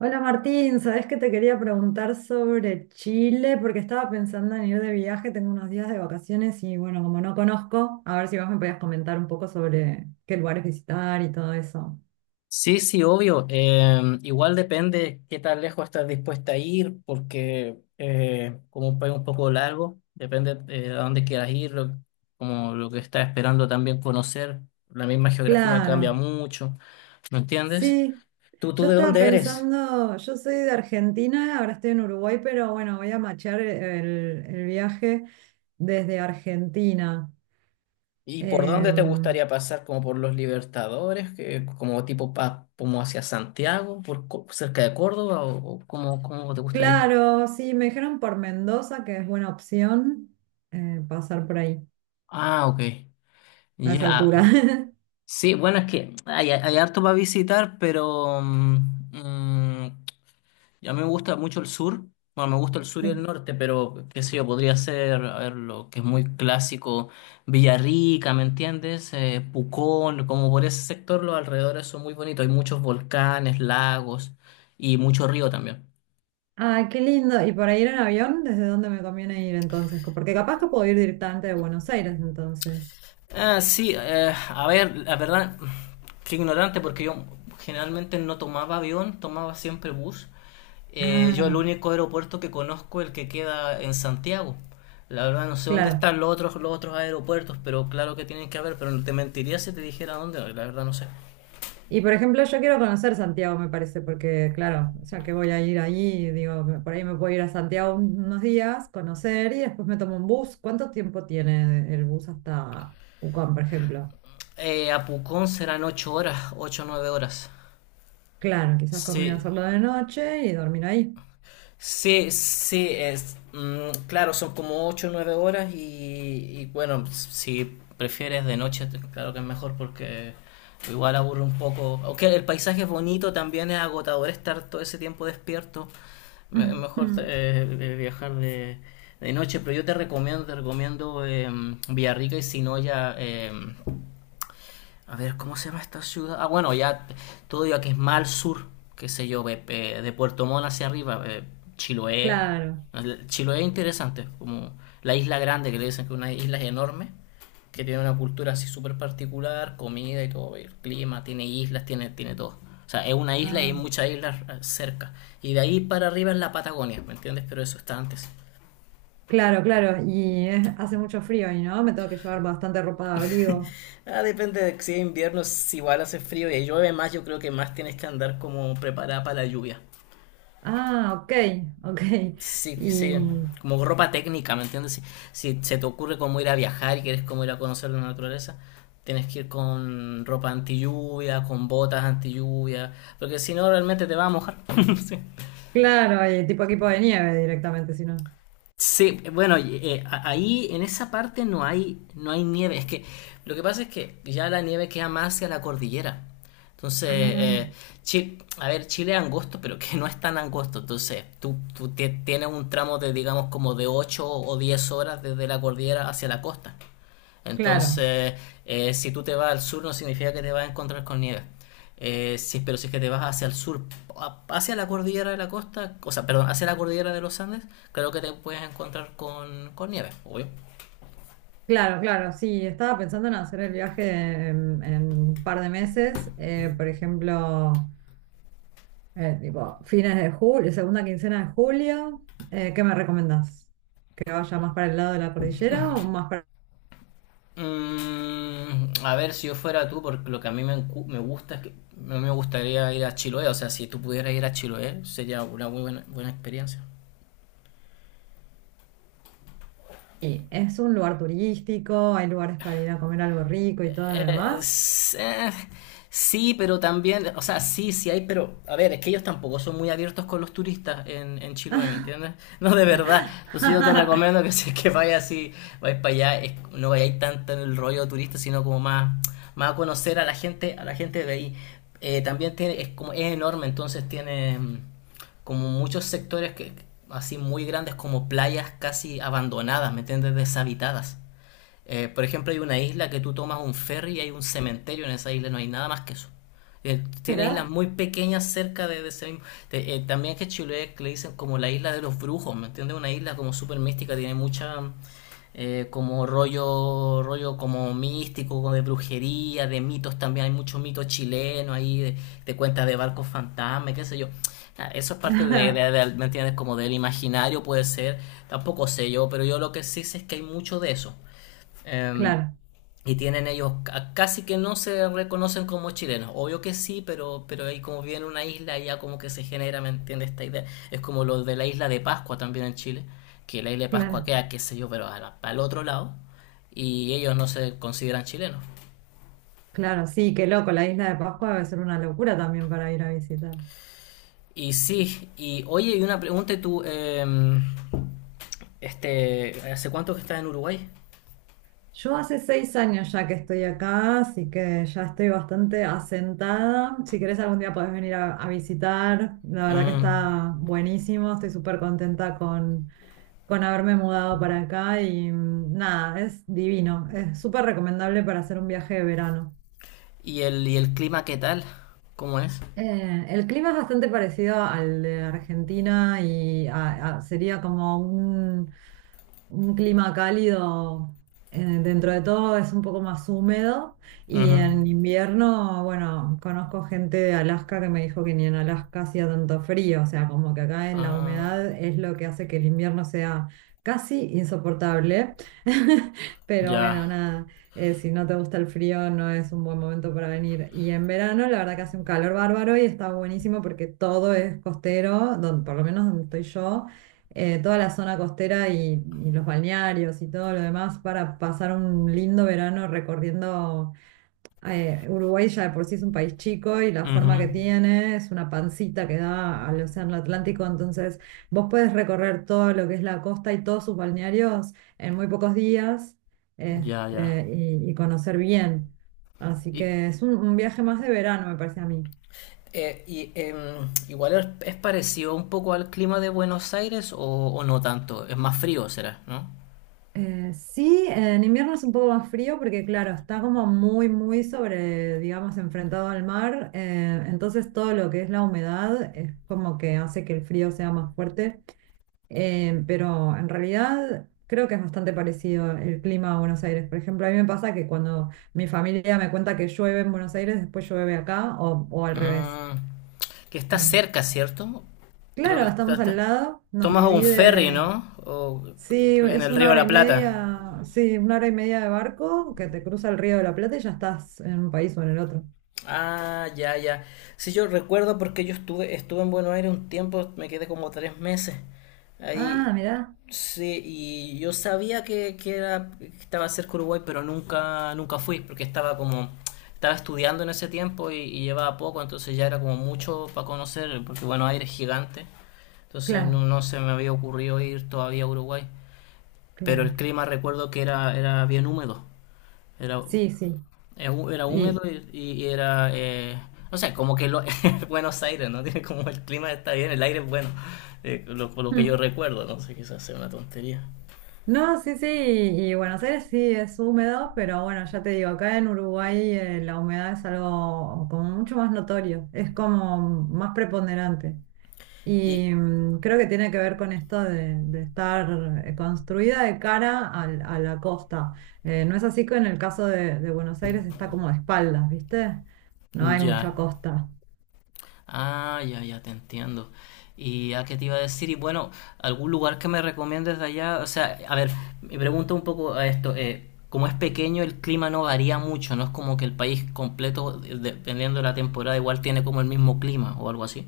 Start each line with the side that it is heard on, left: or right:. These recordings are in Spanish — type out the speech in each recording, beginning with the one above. right: Hola Martín, ¿sabes que te quería preguntar sobre Chile? Porque estaba pensando en ir de viaje, tengo unos días de vacaciones y bueno, como no conozco, a ver si vos me podías comentar un poco sobre qué lugares visitar y todo eso.
left: Sí, sí, obvio. Igual depende qué tan lejos estás dispuesta a ir, porque como un país un poco largo, depende de a dónde quieras ir, como lo que estás esperando también conocer. La misma geografía cambia
right: Claro,
left: mucho, ¿me entiendes?
right: sí.
left: ¿Tú
right: Yo
left: de
right: estaba
left: dónde eres?
right: pensando, yo soy de Argentina, ahora estoy en Uruguay, pero bueno, voy a machear el viaje desde Argentina.
left: ¿Y por dónde te
right: Em,
left: gustaría pasar? ¿Como por los Libertadores? ¿Como tipo como hacia Santiago, por, cerca de Córdoba? ¿O cómo, cómo te gustaría?
right: claro, sí, me dijeron por Mendoza que es buena opción pasar por ahí.
left: Ah, ok.
right: A esa altura.
left: Ya. Sí, bueno, es que hay harto para visitar, pero mm, a mí me gusta mucho el sur. Bueno, me gusta el sur y el
right: Sí.
left: norte, pero qué sé yo, podría ser, a ver, lo que es muy clásico, Villarrica, ¿me entiendes? Pucón, como por ese sector, los alrededores son muy bonitos. Hay muchos volcanes, lagos y mucho río también.
right: Ay, qué lindo. ¿Y para ir en avión, desde dónde me conviene ir entonces? Porque capaz que puedo ir directamente de Buenos Aires entonces.
left: Ah, sí, a ver, la verdad, qué ignorante porque yo generalmente no tomaba avión, tomaba siempre bus. Yo el
right: Ah,
left: único aeropuerto que conozco es el que queda en Santiago. La verdad no sé dónde
right: claro.
left: están los otros aeropuertos, pero claro que tienen que haber, pero te mentiría si te dijera dónde, la verdad no sé.
right: Y por ejemplo, yo quiero conocer Santiago, me parece, porque claro, o sea que voy a ir allí, digo, por ahí me puedo ir a Santiago unos días, conocer y después me tomo un bus. ¿Cuánto tiempo tiene el bus hasta Pucón, por ejemplo?
left: A Pucón serán ocho horas, ocho o 9 horas.
right: Claro, quizás conviene
left: Sí,
right: hacerlo de noche y dormir ahí.
left: sí, sí, es, claro, son como ocho o 9 horas y bueno, si prefieres de noche, claro que es mejor porque igual aburre un poco. Aunque el paisaje es bonito, también es agotador estar todo ese tiempo despierto. Es mejor viajar de noche, pero yo te recomiendo Villarrica y Sinoya. A ver, ¿cómo se llama esta ciudad? Ah, bueno, ya todo ya que es más al sur, qué sé yo, de Puerto Montt hacia arriba, Chiloé.
right: Claro.
left: Chiloé es interesante, como la isla grande que le dicen que es una isla enorme, que tiene una cultura así súper particular, comida y todo, el clima, tiene islas, tiene, tiene todo. O sea, es una isla y hay
right: Ah,
left: muchas islas cerca. Y de ahí para arriba es la Patagonia, ¿me entiendes? Pero eso está antes.
right: claro, claro, y hace mucho frío ahí, ¿no? Me tengo que llevar bastante ropa de abrigo.
left: Ah, depende de si es invierno, si igual hace frío y llueve más, yo creo que más tienes que andar como preparada para la lluvia.
right: Ah, ok, ok.
left: Sí, sí,
right: Y
left: como ropa técnica, ¿me entiendes? Si, si se te ocurre cómo ir a viajar y quieres cómo ir a conocer la naturaleza, tienes que ir con ropa anti lluvia, con botas anti lluvia, porque si no realmente te va a mojar. Sí.
right: claro, y tipo equipo de nieve directamente, si no.
left: Sí, bueno, ahí en esa parte no hay, no hay nieve. Es que lo que pasa es que ya la nieve queda más hacia la cordillera. Entonces,
right: Ah,
left: a ver, Chile es angosto, pero que no es tan angosto. Entonces, tú, tú tienes un tramo de, digamos, como de 8 o 10 horas desde la cordillera hacia la costa.
right: claro,
left: Entonces, si tú te vas al sur no significa que te vas a encontrar con nieve. Pero si es que te vas hacia el sur, hacia la cordillera de la costa, o sea, perdón, hacia la cordillera de los Andes, creo que te puedes encontrar con nieve, obvio.
right: claro, claro. Sí, estaba pensando en hacer el viaje en un par de meses, por ejemplo, tipo fines de julio, segunda quincena de julio. ¿Qué me recomendás? ¿Que vaya más para el lado de la cordillera o más para…
left: Mm, a ver, si yo fuera tú, porque lo que a me gusta es que a mí me gustaría ir a Chiloé, o sea, si tú pudieras ir a Chiloé, sería una muy buena, buena experiencia.
right: Sí, es un lugar turístico, hay lugares para ir a comer algo rico y todo lo
left: Eh,
right: demás.
left: s- eh, sí, pero también, o sea, sí, sí hay, pero a ver, es que ellos tampoco son muy abiertos con los turistas en Chiloé, ¿me entiendes? No, de verdad. Entonces yo te recomiendo que si es que vayas así, vais para allá, no vayáis tanto en el rollo turista, sino como más, más a conocer a la gente de ahí. También tiene, es como, es enorme, entonces tiene como muchos sectores que así muy grandes como playas casi abandonadas, ¿me entiendes? Deshabitadas. Por ejemplo, hay una isla que tú tomas un ferry y hay un cementerio en esa isla, no hay nada más que eso. Tiene islas
right: Mirá.
left: muy pequeñas cerca de ese mismo. También que Chile le dicen como la isla de los brujos, ¿me entiendes? Una isla como súper mística, tiene mucha. Como rollo como místico, como de brujería, de mitos también. Hay muchos mitos chilenos ahí, de cuentas de barcos fantasmas, qué sé yo. Ah, eso es parte de ¿me entiendes? Como del imaginario puede ser, tampoco sé yo, pero yo lo que sí sé es que hay mucho de eso. Eh,
right: Claro,
left: y tienen ellos, casi que no se reconocen como chilenos. Obvio que sí, pero ahí como viene una isla, ya como que se genera, ¿me entiendes? Esta idea. Es como lo de la isla de Pascua también en Chile, que la isla de Pascua
right: claro,
left: queda, qué sé yo, pero a al otro lado, y ellos no se consideran chilenos.
right: claro, sí, qué loco, la isla de Pascua debe ser una locura también para ir a visitar.
left: Y sí, y oye, y una pregunta, y tú, este, ¿hace cuánto que estás en Uruguay?
right: Yo hace 6 años ya que estoy acá, así que ya estoy bastante asentada. Si querés algún día podés venir a visitar. La verdad que
left: Mm,
right: está buenísimo. Estoy súper contenta con haberme mudado para acá y nada, es divino. Es súper recomendable para hacer un viaje de verano.
left: ¿y el, y el clima qué tal? ¿Cómo es?
right: El clima es bastante parecido al de Argentina y sería como un clima cálido, dentro de todo es un poco más húmedo y
left: Ujú.
right: en invierno, bueno, conozco gente de Alaska que me dijo que ni en Alaska hacía tanto frío, o sea, como que acá en la
left: Ah,
right: humedad es lo que hace que el invierno sea casi insoportable, pero bueno,
left: ya.
right: nada, si no te gusta el frío no es un buen momento para venir. Y en verano, la verdad que hace un calor bárbaro y está buenísimo porque todo es costero, por lo menos donde estoy yo, toda la zona costera y los balnearios y todo lo demás para pasar un lindo verano recorriendo. Uruguay ya de por sí es un país chico y la forma
left: Ujú.
right: que tiene es una pancita que da al Océano Atlántico, entonces vos podés recorrer todo lo que es la costa y todos sus balnearios en muy pocos días,
left: Ya, ya.
right: este, y conocer bien. Así
left: Y,
right: que es un viaje más de verano, me parece a mí.
left: y, igual es parecido un poco al clima de Buenos Aires o no tanto. Es más frío, será, ¿no?
right: Sí, en invierno es un poco más frío porque, claro, está como muy, muy sobre, digamos, enfrentado al mar. Entonces todo lo que es la humedad es como que hace que el frío sea más fuerte. Pero en realidad creo que es bastante parecido el clima a Buenos Aires. Por ejemplo, a mí me pasa que cuando mi familia me cuenta que llueve en Buenos Aires, después llueve acá o al revés.
left: Mm, que está
right: Eh,
left: cerca, ¿cierto? Creo que
right: claro, estamos al lado, nos
left: tomas un ferry,
right: divide.
left: ¿no? O
right: Sí,
left: en
right: es
left: el
right: una
left: Río de
right: hora
left: la
right: y
left: Plata.
right: media, sí, una hora y media de barco que te cruza el Río de la Plata y ya estás en un país o en el otro.
left: Ah, ya, ya. Sí, yo recuerdo porque yo estuve en Buenos Aires un tiempo, me quedé como 3 meses
right: Ah,
left: ahí.
right: mirá,
left: Sí, y yo sabía que era, que estaba cerca de Uruguay, pero nunca, nunca fui, porque estaba como, estaba estudiando en ese tiempo y llevaba poco, entonces ya era como mucho para conocer, porque Buenos Aires es gigante, entonces no,
right: claro,
left: no se me había ocurrido ir todavía a Uruguay. Pero el
right: claro.
left: clima recuerdo que era, era bien húmedo, era
right: Sí, sí.
left: era húmedo
right: Y
left: y era, no sé, como que lo, Buenos Aires, ¿no? Tiene como el clima está bien, el aire es bueno, lo que yo
right: mm.
left: recuerdo, no sé, quizás sea una tontería.
right: No, sí, sí, y Buenos Aires sí es húmedo, pero bueno, ya te digo, acá en Uruguay la humedad es algo como mucho más notorio, es como más preponderante.
left: Y
right: Y creo que tiene que ver con esto de estar construida de cara a la costa. No es así que en el caso de Buenos Aires está como de espaldas, ¿viste? No hay mucha
left: ya,
right: costa.
left: ah, ya, ya te entiendo. ¿Y a qué te iba a decir? Y bueno, algún lugar que me recomiendes de allá, o sea, a ver, me pregunta un poco a esto, como es pequeño, el clima no varía mucho, no es como que el país completo, dependiendo de la temporada, igual tiene como el mismo clima o algo así.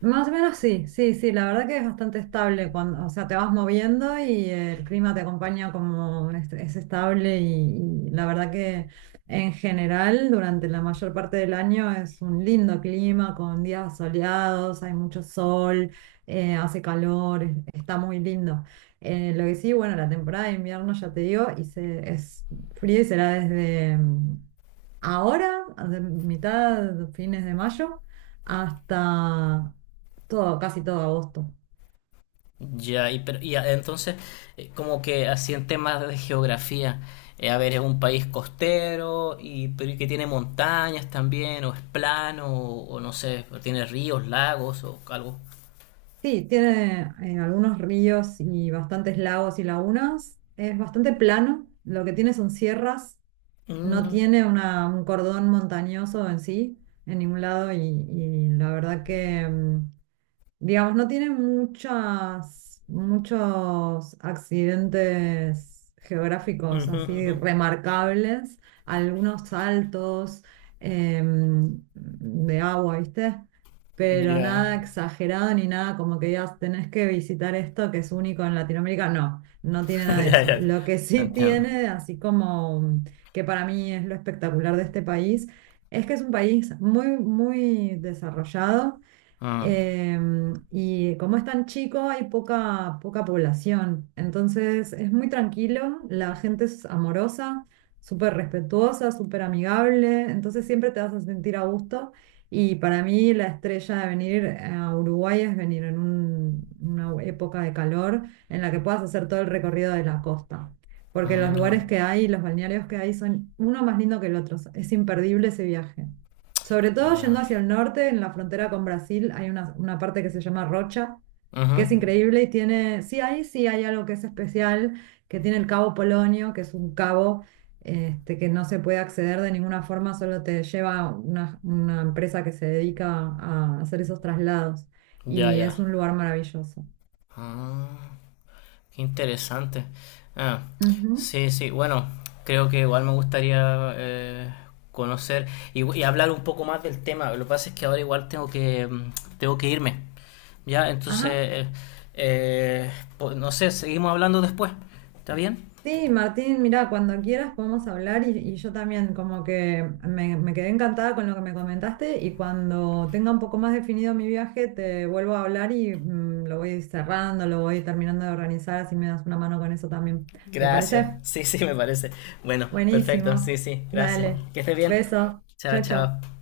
right: Más o menos sí, sí, sí, la verdad que es bastante estable cuando, o sea, te vas moviendo y el clima te acompaña como es estable y la verdad que en general durante la mayor parte del año es un lindo clima con días soleados, hay mucho sol, hace calor, está muy lindo. Lo que sí, bueno, la temporada de invierno ya te digo, y es frío y será desde ahora, de mitad, fines de mayo hasta todo, casi todo agosto.
left: Ya, y, entonces, como que así en temas de geografía, a ver, es un país costero y, pero y que tiene montañas también, o es plano, o no sé, o tiene ríos, lagos, o algo.
right: Sí, tiene algunos ríos y bastantes lagos y lagunas. Es bastante plano. Lo que tiene son sierras. No
left: Mm,
right: tiene un cordón montañoso en sí, en ningún lado. Y la verdad que digamos, no tiene muchas, muchos accidentes geográficos
left: ujú,
right: así
left: ujú.
right: remarcables, algunos saltos de agua, ¿viste? Pero
left: Ya.
right: nada exagerado ni nada como que digas, tenés que visitar esto que es único en Latinoamérica. No, no tiene nada de
left: Ya,
right: eso.
left: ya,
right: Lo que
left: te
right: sí
left: entiendo.
right: tiene, así como que para mí es lo espectacular de este país, es que es un país muy, muy desarrollado.
left: Mm,
right: Y como es tan chico, hay poca, poca población. Entonces es muy tranquilo, la gente es amorosa, súper respetuosa, súper amigable. Entonces siempre te vas a sentir a gusto. Y para mí la estrella de venir a Uruguay es venir en una época de calor en la que puedas hacer todo el recorrido de la costa. Porque los
left: mm,
right: lugares que hay, los balnearios que hay son uno más lindo que el otro. Es imperdible ese viaje. Sobre todo
left: ya.
right: yendo hacia el norte, en la frontera con Brasil, hay una parte que se llama Rocha,
left: Ujú,
right: que es increíble y tiene, sí, ahí sí hay algo que es especial, que tiene el Cabo Polonio, que es un cabo, este, que no se puede acceder de ninguna forma, solo te lleva una empresa que se dedica a hacer esos traslados.
left: ya,
right: Y
left: ya.
right: es un lugar maravilloso.
left: Ah. Qué interesante. Ah,
right: Ujú.
left: sí, sí, bueno, creo que igual me gustaría conocer y hablar un poco más del tema. Lo que pasa es que ahora igual tengo que, tengo que irme. Ya, entonces,
right: Ajá.
left: eh, pues, no sé, seguimos hablando después. ¿Está bien?
right: Sí, Martín, mira, cuando quieras podemos hablar y yo también como que me quedé encantada con lo que me comentaste y cuando tenga un poco más definido mi viaje te vuelvo a hablar y, mm, lo voy cerrando, lo voy terminando de organizar, así me das una mano con eso también. ¿Te
left: Gracias.
right: parece?
left: Sí, sí, me parece. Bueno, perfecto. Sí,
right: Buenísimo.
left: sí, gracias.
right: Dale.
left: Que estés bien.
right: Beso.
left: Chao,
right: Chao, chao.
left: chao.